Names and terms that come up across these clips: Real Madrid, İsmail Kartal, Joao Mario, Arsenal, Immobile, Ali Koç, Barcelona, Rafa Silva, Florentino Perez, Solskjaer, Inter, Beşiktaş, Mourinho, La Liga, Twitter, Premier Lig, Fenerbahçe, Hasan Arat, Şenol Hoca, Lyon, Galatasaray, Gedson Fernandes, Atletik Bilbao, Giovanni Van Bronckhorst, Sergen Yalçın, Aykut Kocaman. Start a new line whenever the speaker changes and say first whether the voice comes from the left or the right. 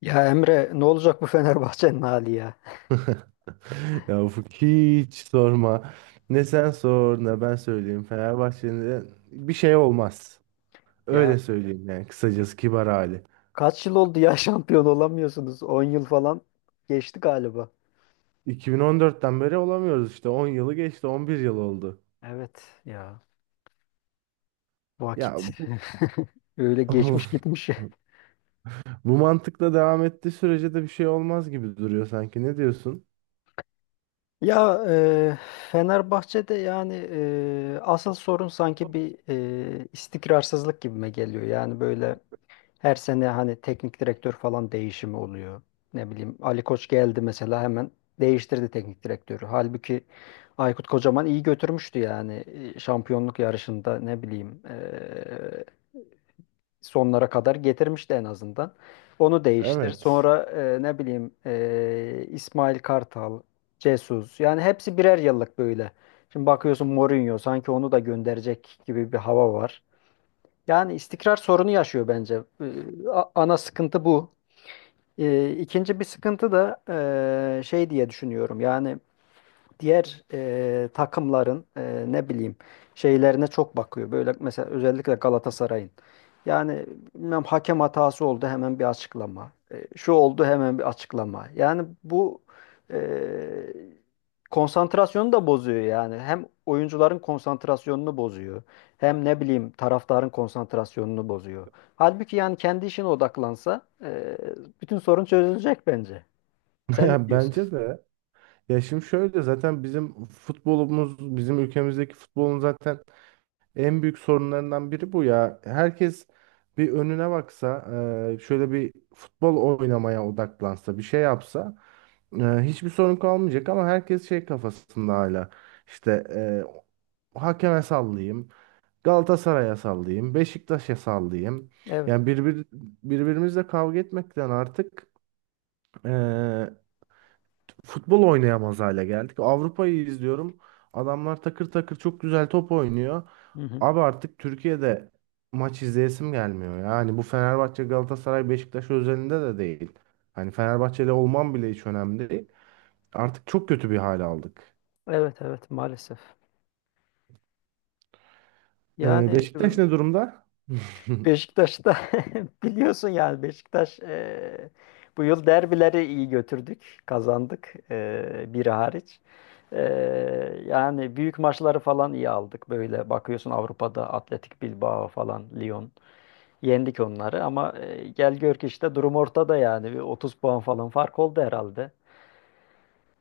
left: Ya Emre ne olacak bu Fenerbahçe'nin hali ya?
right: Ya Ufuk hiç sorma. Ne sen sor ne ben söyleyeyim. Fenerbahçe'nin bir şey olmaz.
left: Ya
right: Öyle söyleyeyim yani kısacası kibar hali.
left: kaç yıl oldu ya şampiyon olamıyorsunuz? 10 yıl falan geçti galiba.
right: 2014'ten beri olamıyoruz işte. 10 yılı geçti, 11 yıl oldu.
left: Evet ya vakit
right: Ya
left: öyle geçmiş gitmiş.
right: bu mantıkla devam ettiği sürece de bir şey olmaz gibi duruyor sanki. Ne diyorsun?
left: Ya Fenerbahçe'de yani asıl sorun sanki bir istikrarsızlık gibime geliyor. Yani böyle her sene hani teknik direktör falan değişimi oluyor. Ne bileyim Ali Koç geldi mesela hemen değiştirdi teknik direktörü. Halbuki Aykut Kocaman iyi götürmüştü yani. Şampiyonluk yarışında ne bileyim sonlara kadar getirmişti en azından. Onu değiştir.
right: Evet.
left: Sonra ne bileyim İsmail Kartal, Jesus yani hepsi birer yıllık böyle. Şimdi bakıyorsun Mourinho sanki onu da gönderecek gibi bir hava var. Yani istikrar sorunu yaşıyor bence. Ana sıkıntı bu. İkinci bir sıkıntı da şey diye düşünüyorum. Yani diğer takımların ne bileyim şeylerine çok bakıyor. Böyle mesela özellikle Galatasaray'ın. Yani bilmem hakem hatası oldu hemen bir açıklama. E, şu oldu hemen bir açıklama. Yani bu e, konsantrasyonu da bozuyor yani. Hem oyuncuların konsantrasyonunu bozuyor. Hem ne bileyim taraftarın konsantrasyonunu bozuyor. Halbuki yani kendi işine odaklansa bütün sorun çözülecek bence. Sen ne
right: Ya
left: diyorsun?
right: bence de. Ya şimdi şöyle zaten bizim futbolumuz, bizim ülkemizdeki futbolun zaten en büyük sorunlarından biri bu ya. Herkes bir önüne baksa, şöyle bir futbol oynamaya odaklansa, bir şey yapsa hiçbir sorun kalmayacak ama herkes şey kafasında hala. İşte hakeme sallayayım, Galatasaray'a sallayayım, Beşiktaş'a sallayayım.
left: Evet.
right: Yani birbirimizle kavga etmekten artık e, futbol oynayamaz hale geldik. Avrupa'yı izliyorum. Adamlar takır takır çok güzel top oynuyor.
left: Hı hı.
right: Abi artık Türkiye'de maç izleyesim gelmiyor. Yani bu Fenerbahçe, Galatasaray, Beşiktaş özelinde de değil. Hani Fenerbahçeli olmam bile hiç önemli değil. Artık çok kötü bir hal aldık.
left: Evet, evet, maalesef. Yani
right: Beşiktaş ne durumda?
left: Beşiktaş'ta biliyorsun yani Beşiktaş, bu yıl derbileri iyi götürdük, kazandık, biri hariç. E, Yani büyük maçları falan iyi aldık. Böyle bakıyorsun Avrupa'da Atletik Bilbao falan, Lyon yendik onları ama gel gör ki işte durum ortada yani bir 30 puan falan fark oldu herhalde.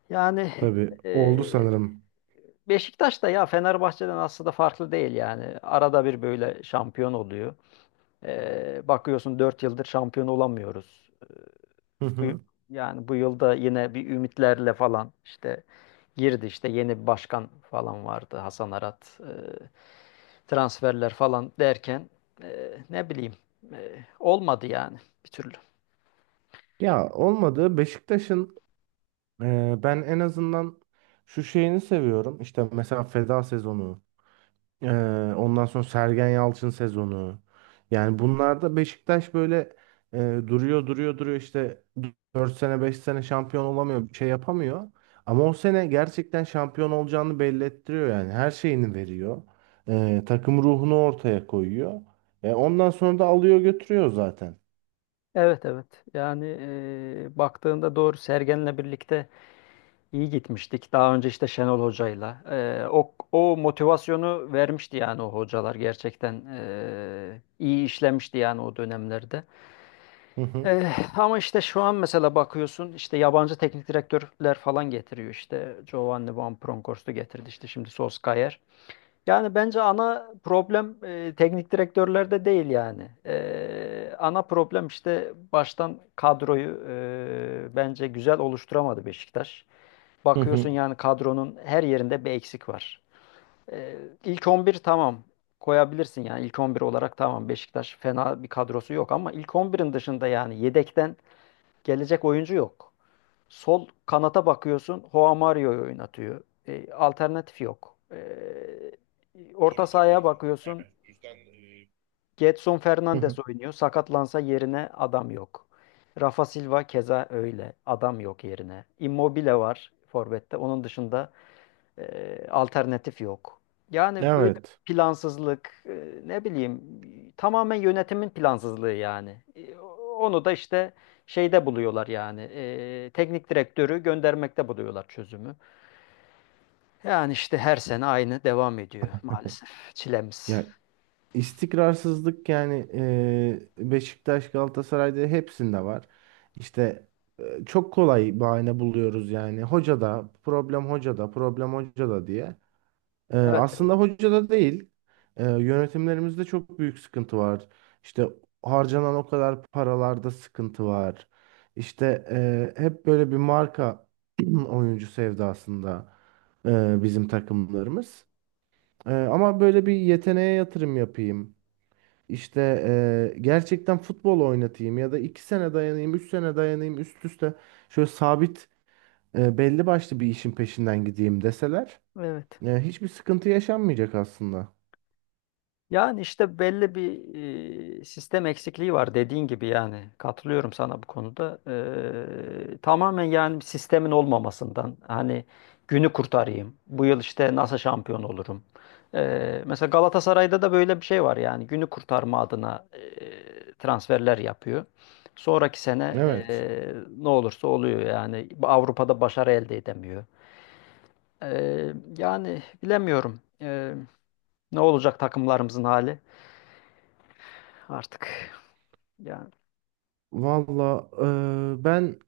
left: Yani
right: Tabii
left: e,
right: oldu sanırım.
left: Beşiktaş da ya Fenerbahçe'den aslında farklı değil yani. Arada bir böyle şampiyon oluyor. Bakıyorsun 4 yıldır şampiyon olamıyoruz.
right: Hı
left: Bu,
right: hı.
left: yani bu yılda yine bir ümitlerle falan işte girdi, işte yeni bir başkan falan vardı, Hasan Arat. Transferler falan derken ne bileyim olmadı yani bir türlü.
right: Ya olmadı. Beşiktaş'ın ben en azından şu şeyini seviyorum. İşte mesela feda sezonu. Ee, ondan sonra Sergen Yalçın sezonu. Yani bunlarda Beşiktaş böyle e, duruyor duruyor duruyor işte 4 sene 5 sene şampiyon olamıyor bir şey yapamıyor. Ama o sene gerçekten şampiyon olacağını belli ettiriyor yani her şeyini veriyor. Takım ruhunu ortaya koyuyor. Ondan sonra da alıyor götürüyor zaten.
left: Evet, evet, yani baktığında doğru Sergen'le birlikte İyi gitmiştik. Daha önce işte Şenol Hoca'yla. O motivasyonu vermişti yani, o hocalar gerçekten iyi işlemişti yani o dönemlerde.
right: Hı hı,
left: Ee, Ama işte şu an mesela bakıyorsun işte yabancı teknik direktörler falan getiriyor, işte Giovanni Van Bronckhorst'u getirdi, işte şimdi Solskjaer. Yani bence ana problem teknik direktörlerde değil yani. Ana problem işte baştan kadroyu bence güzel oluşturamadı Beşiktaş.
right: hı hı,
left: Bakıyorsun yani kadronun her yerinde bir eksik var. Ee, ilk 11 tamam, koyabilirsin yani ilk 11 olarak tamam, Beşiktaş fena bir kadrosu yok ama ilk 11'in dışında yani yedekten gelecek oyuncu yok. Sol kanata bakıyorsun Joao Mario'yu oynatıyor. Alternatif yok. Orta sahaya bakıyorsun Gedson
right: hı
left: Fernandes
right: hı.
left: oynuyor. Sakatlansa yerine adam yok. Rafa Silva keza öyle. Adam yok yerine. Immobile var forvette. Onun dışında alternatif yok. Yani böyle
right: Evet.
left: plansızlık, ne bileyim, tamamen yönetimin plansızlığı yani. Onu da işte şeyde buluyorlar yani, teknik direktörü göndermekte buluyorlar çözümü. Yani işte her sene aynı devam ediyor maalesef çilemiz.
right: Ya İstikrarsızlık yani Beşiktaş, Galatasaray'da hepsinde var. İşte çok kolay bahane buluyoruz yani. Hoca da problem hoca da problem hoca da diye. E,
left: Evet, evet.
right: aslında hoca da değil. Yönetimlerimizde çok büyük sıkıntı var. İşte harcanan o kadar paralarda sıkıntı var. İşte hep böyle bir marka oyuncu sevdasında bizim takımlarımız. Ama böyle bir yeteneğe yatırım yapayım. İşte gerçekten futbol oynatayım ya da 2 sene dayanayım, 3 sene dayanayım üst üste şöyle sabit belli başlı bir işin peşinden gideyim deseler
left: Evet.
right: hiçbir sıkıntı yaşanmayacak aslında.
left: Yani işte belli bir sistem eksikliği var dediğin gibi yani, katılıyorum sana bu konuda. Tamamen yani sistemin olmamasından, hani günü kurtarayım. Bu yıl işte nasıl şampiyon olurum. Mesela Galatasaray'da da böyle bir şey var yani, günü kurtarma adına transferler yapıyor. Sonraki sene
right: Evet.
left: ne olursa oluyor yani, Avrupa'da başarı elde edemiyor. Yani bilemiyorum, ne olacak takımlarımızın hali. Artık yani.
right: Valla ben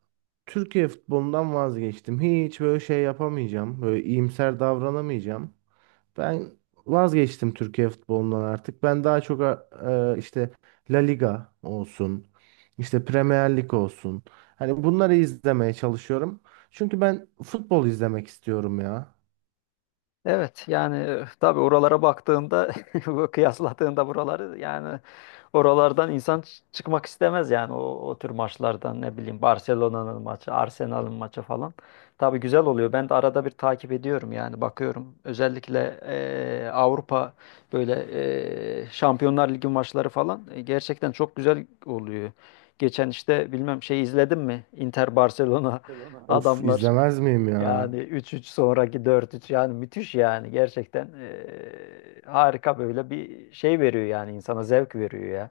right: Türkiye futbolundan vazgeçtim. Hiç böyle şey yapamayacağım. Böyle iyimser davranamayacağım. Ben vazgeçtim Türkiye futbolundan artık. Ben daha çok işte La Liga olsun, işte Premier Lig olsun. Hani bunları izlemeye çalışıyorum. Çünkü ben futbol izlemek istiyorum ya.
left: Evet, yani tabii oralara baktığında bu kıyasladığında buraları yani, oralardan insan çıkmak istemez yani o, o tür maçlardan, ne bileyim, Barcelona'nın maçı, Arsenal'ın maçı falan. Tabii güzel oluyor. Ben de arada bir takip ediyorum yani, bakıyorum. Özellikle Avrupa böyle Şampiyonlar Ligi maçları falan gerçekten çok güzel oluyor. Geçen işte bilmem şey izledim mi? Inter Barcelona,
right: Of
left: adamlar.
right: izlemez miyim ya?
left: Yani 3-3 sonraki 4-3, yani müthiş yani, gerçekten harika, böyle bir şey veriyor yani, insana zevk veriyor ya.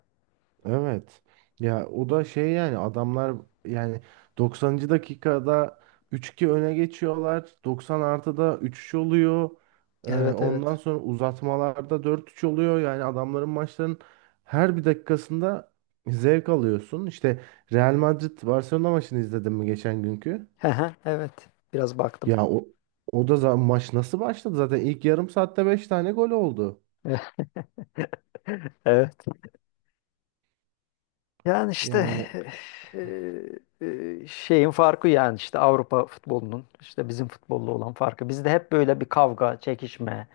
right: Evet. Ya o da şey yani adamlar yani 90. dakikada üç 2 öne geçiyorlar. Doksan artıda 3-3 oluyor. Ee,
left: Evet, evet.
right: ondan sonra uzatmalarda 4-3 oluyor. Yani adamların maçların her bir dakikasında zevk alıyorsun. İşte Real Madrid Barcelona maçını izledin mi geçen günkü?
left: Hı hı, evet, biraz baktım.
right: Ya o da maç nasıl başladı? Zaten ilk yarım saatte 5 tane gol oldu.
left: Evet. Yani işte
right: Yani
left: eee, şeyin farkı, yani işte Avrupa futbolunun işte bizim futbolla olan farkı. Bizde hep böyle bir kavga, çekişme,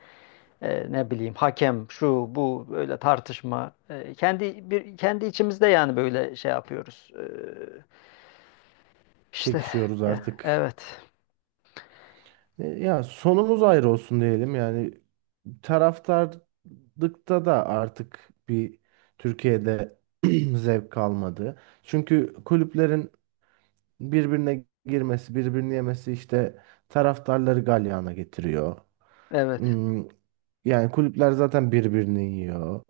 left: ne bileyim, hakem şu bu böyle tartışma. Kendi içimizde yani böyle şey yapıyoruz. İşte,
right: çekişiyoruz
left: ya,
right: artık.
left: evet.
right: Ya sonumuz ayrı olsun diyelim yani taraftarlıkta da artık bir Türkiye'de zevk kalmadı. Çünkü kulüplerin birbirine girmesi, birbirini yemesi işte taraftarları galyana getiriyor.
left: Evet.
right: Hmm, Yani kulüpler zaten birbirini yiyor.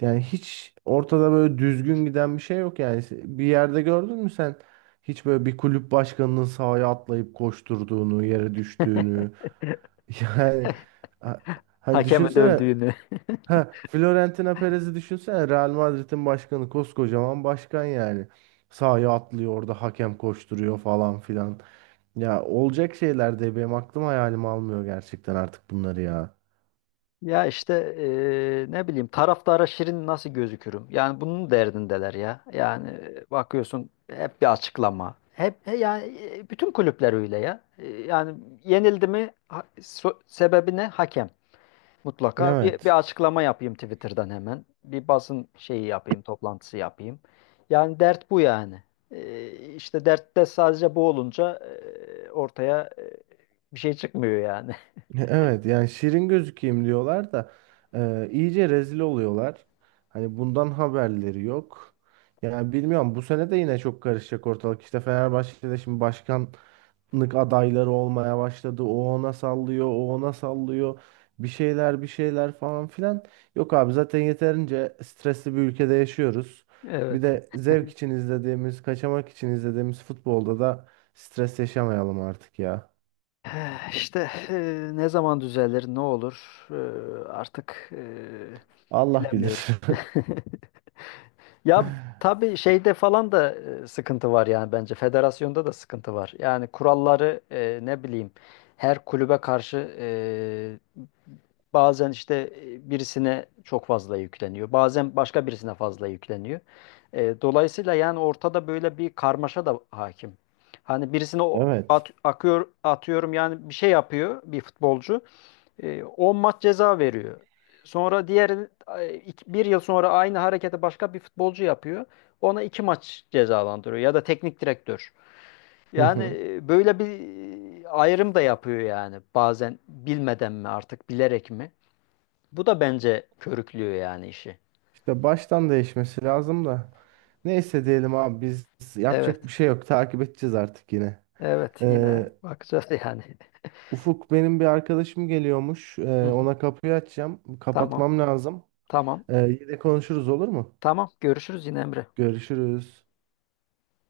right: Yani hiç ortada böyle düzgün giden bir şey yok yani. Bir yerde gördün mü sen hiç böyle bir kulüp başkanının sahaya atlayıp koşturduğunu, yere düştüğünü. Yani ha- hani
left: Hakemi
right: düşünsene.
left: dövdüğünü.
right: Ha, Florentino Perez'i düşünsene, Real Madrid'in başkanı, koskocaman başkan yani. Sahaya atlıyor orada hakem koşturuyor falan filan. Ya olacak şeyler de benim aklım hayalim almıyor gerçekten artık bunları ya.
left: Ya işte ne bileyim, taraftara şirin nasıl gözükürüm? Yani bunun derdindeler ya. Yani bakıyorsun hep bir açıklama. Hep yani bütün kulüpler öyle ya. E, yani yenildi mi sebebi ne? Hakem. Mutlaka bir
right: Evet.
left: açıklama yapayım Twitter'dan hemen. Bir basın şeyi yapayım, toplantısı yapayım. Yani dert bu yani. E, işte dertte sadece bu olunca ortaya bir şey çıkmıyor yani.
right: Evet yani şirin gözükeyim diyorlar da iyice rezil oluyorlar. Hani bundan haberleri yok. Yani bilmiyorum bu sene de yine çok karışacak ortalık. İşte Fenerbahçe'de şimdi başkanlık adayları olmaya başladı. O ona sallıyor, o ona sallıyor. Bir şeyler bir şeyler falan filan. Yok abi zaten yeterince stresli bir ülkede yaşıyoruz. Bir
left: Evet.
right: de zevk için izlediğimiz, kaçamak için izlediğimiz futbolda da stres yaşamayalım artık ya.
left: İşte ne zaman düzelir, ne olur artık,
right: Allah
left: bilemiyorum.
right: bilir.
left: Ya tabii şeyde falan da sıkıntı var yani bence. Federasyonda da sıkıntı var. Yani kuralları ne bileyim her kulübe karşı, bazen işte birisine çok fazla yükleniyor. Bazen başka birisine fazla yükleniyor. Dolayısıyla yani ortada böyle bir karmaşa da hakim. Hani birisine
right: Evet.
left: akıyor, atıyorum yani, bir şey yapıyor bir futbolcu. 10 maç ceza veriyor. Sonra diğer bir yıl sonra aynı hareketi başka bir futbolcu yapıyor. Ona 2 maç cezalandırıyor ya da teknik direktör.
right: Hı
left: Yani
right: hı.
left: böyle bir ayrım da yapıyor yani, bazen bilmeden mi artık, bilerek mi? Bu da bence körüklüyor yani işi.
right: İşte baştan değişmesi lazım da. Neyse diyelim abi biz
left: Evet,
right: yapacak bir şey yok. Takip edeceğiz artık yine.
left: evet, yine
right: Ee,
left: bakacağız yani.
right: Ufuk benim bir arkadaşım geliyormuş.
left: Hı
right: Ee,
left: hı.
right: ona kapıyı açacağım.
left: Tamam,
right: Kapatmam lazım.
left: tamam,
right: Ee, yine konuşuruz olur mu?
left: tamam. Görüşürüz yine Emre.
right: Görüşürüz.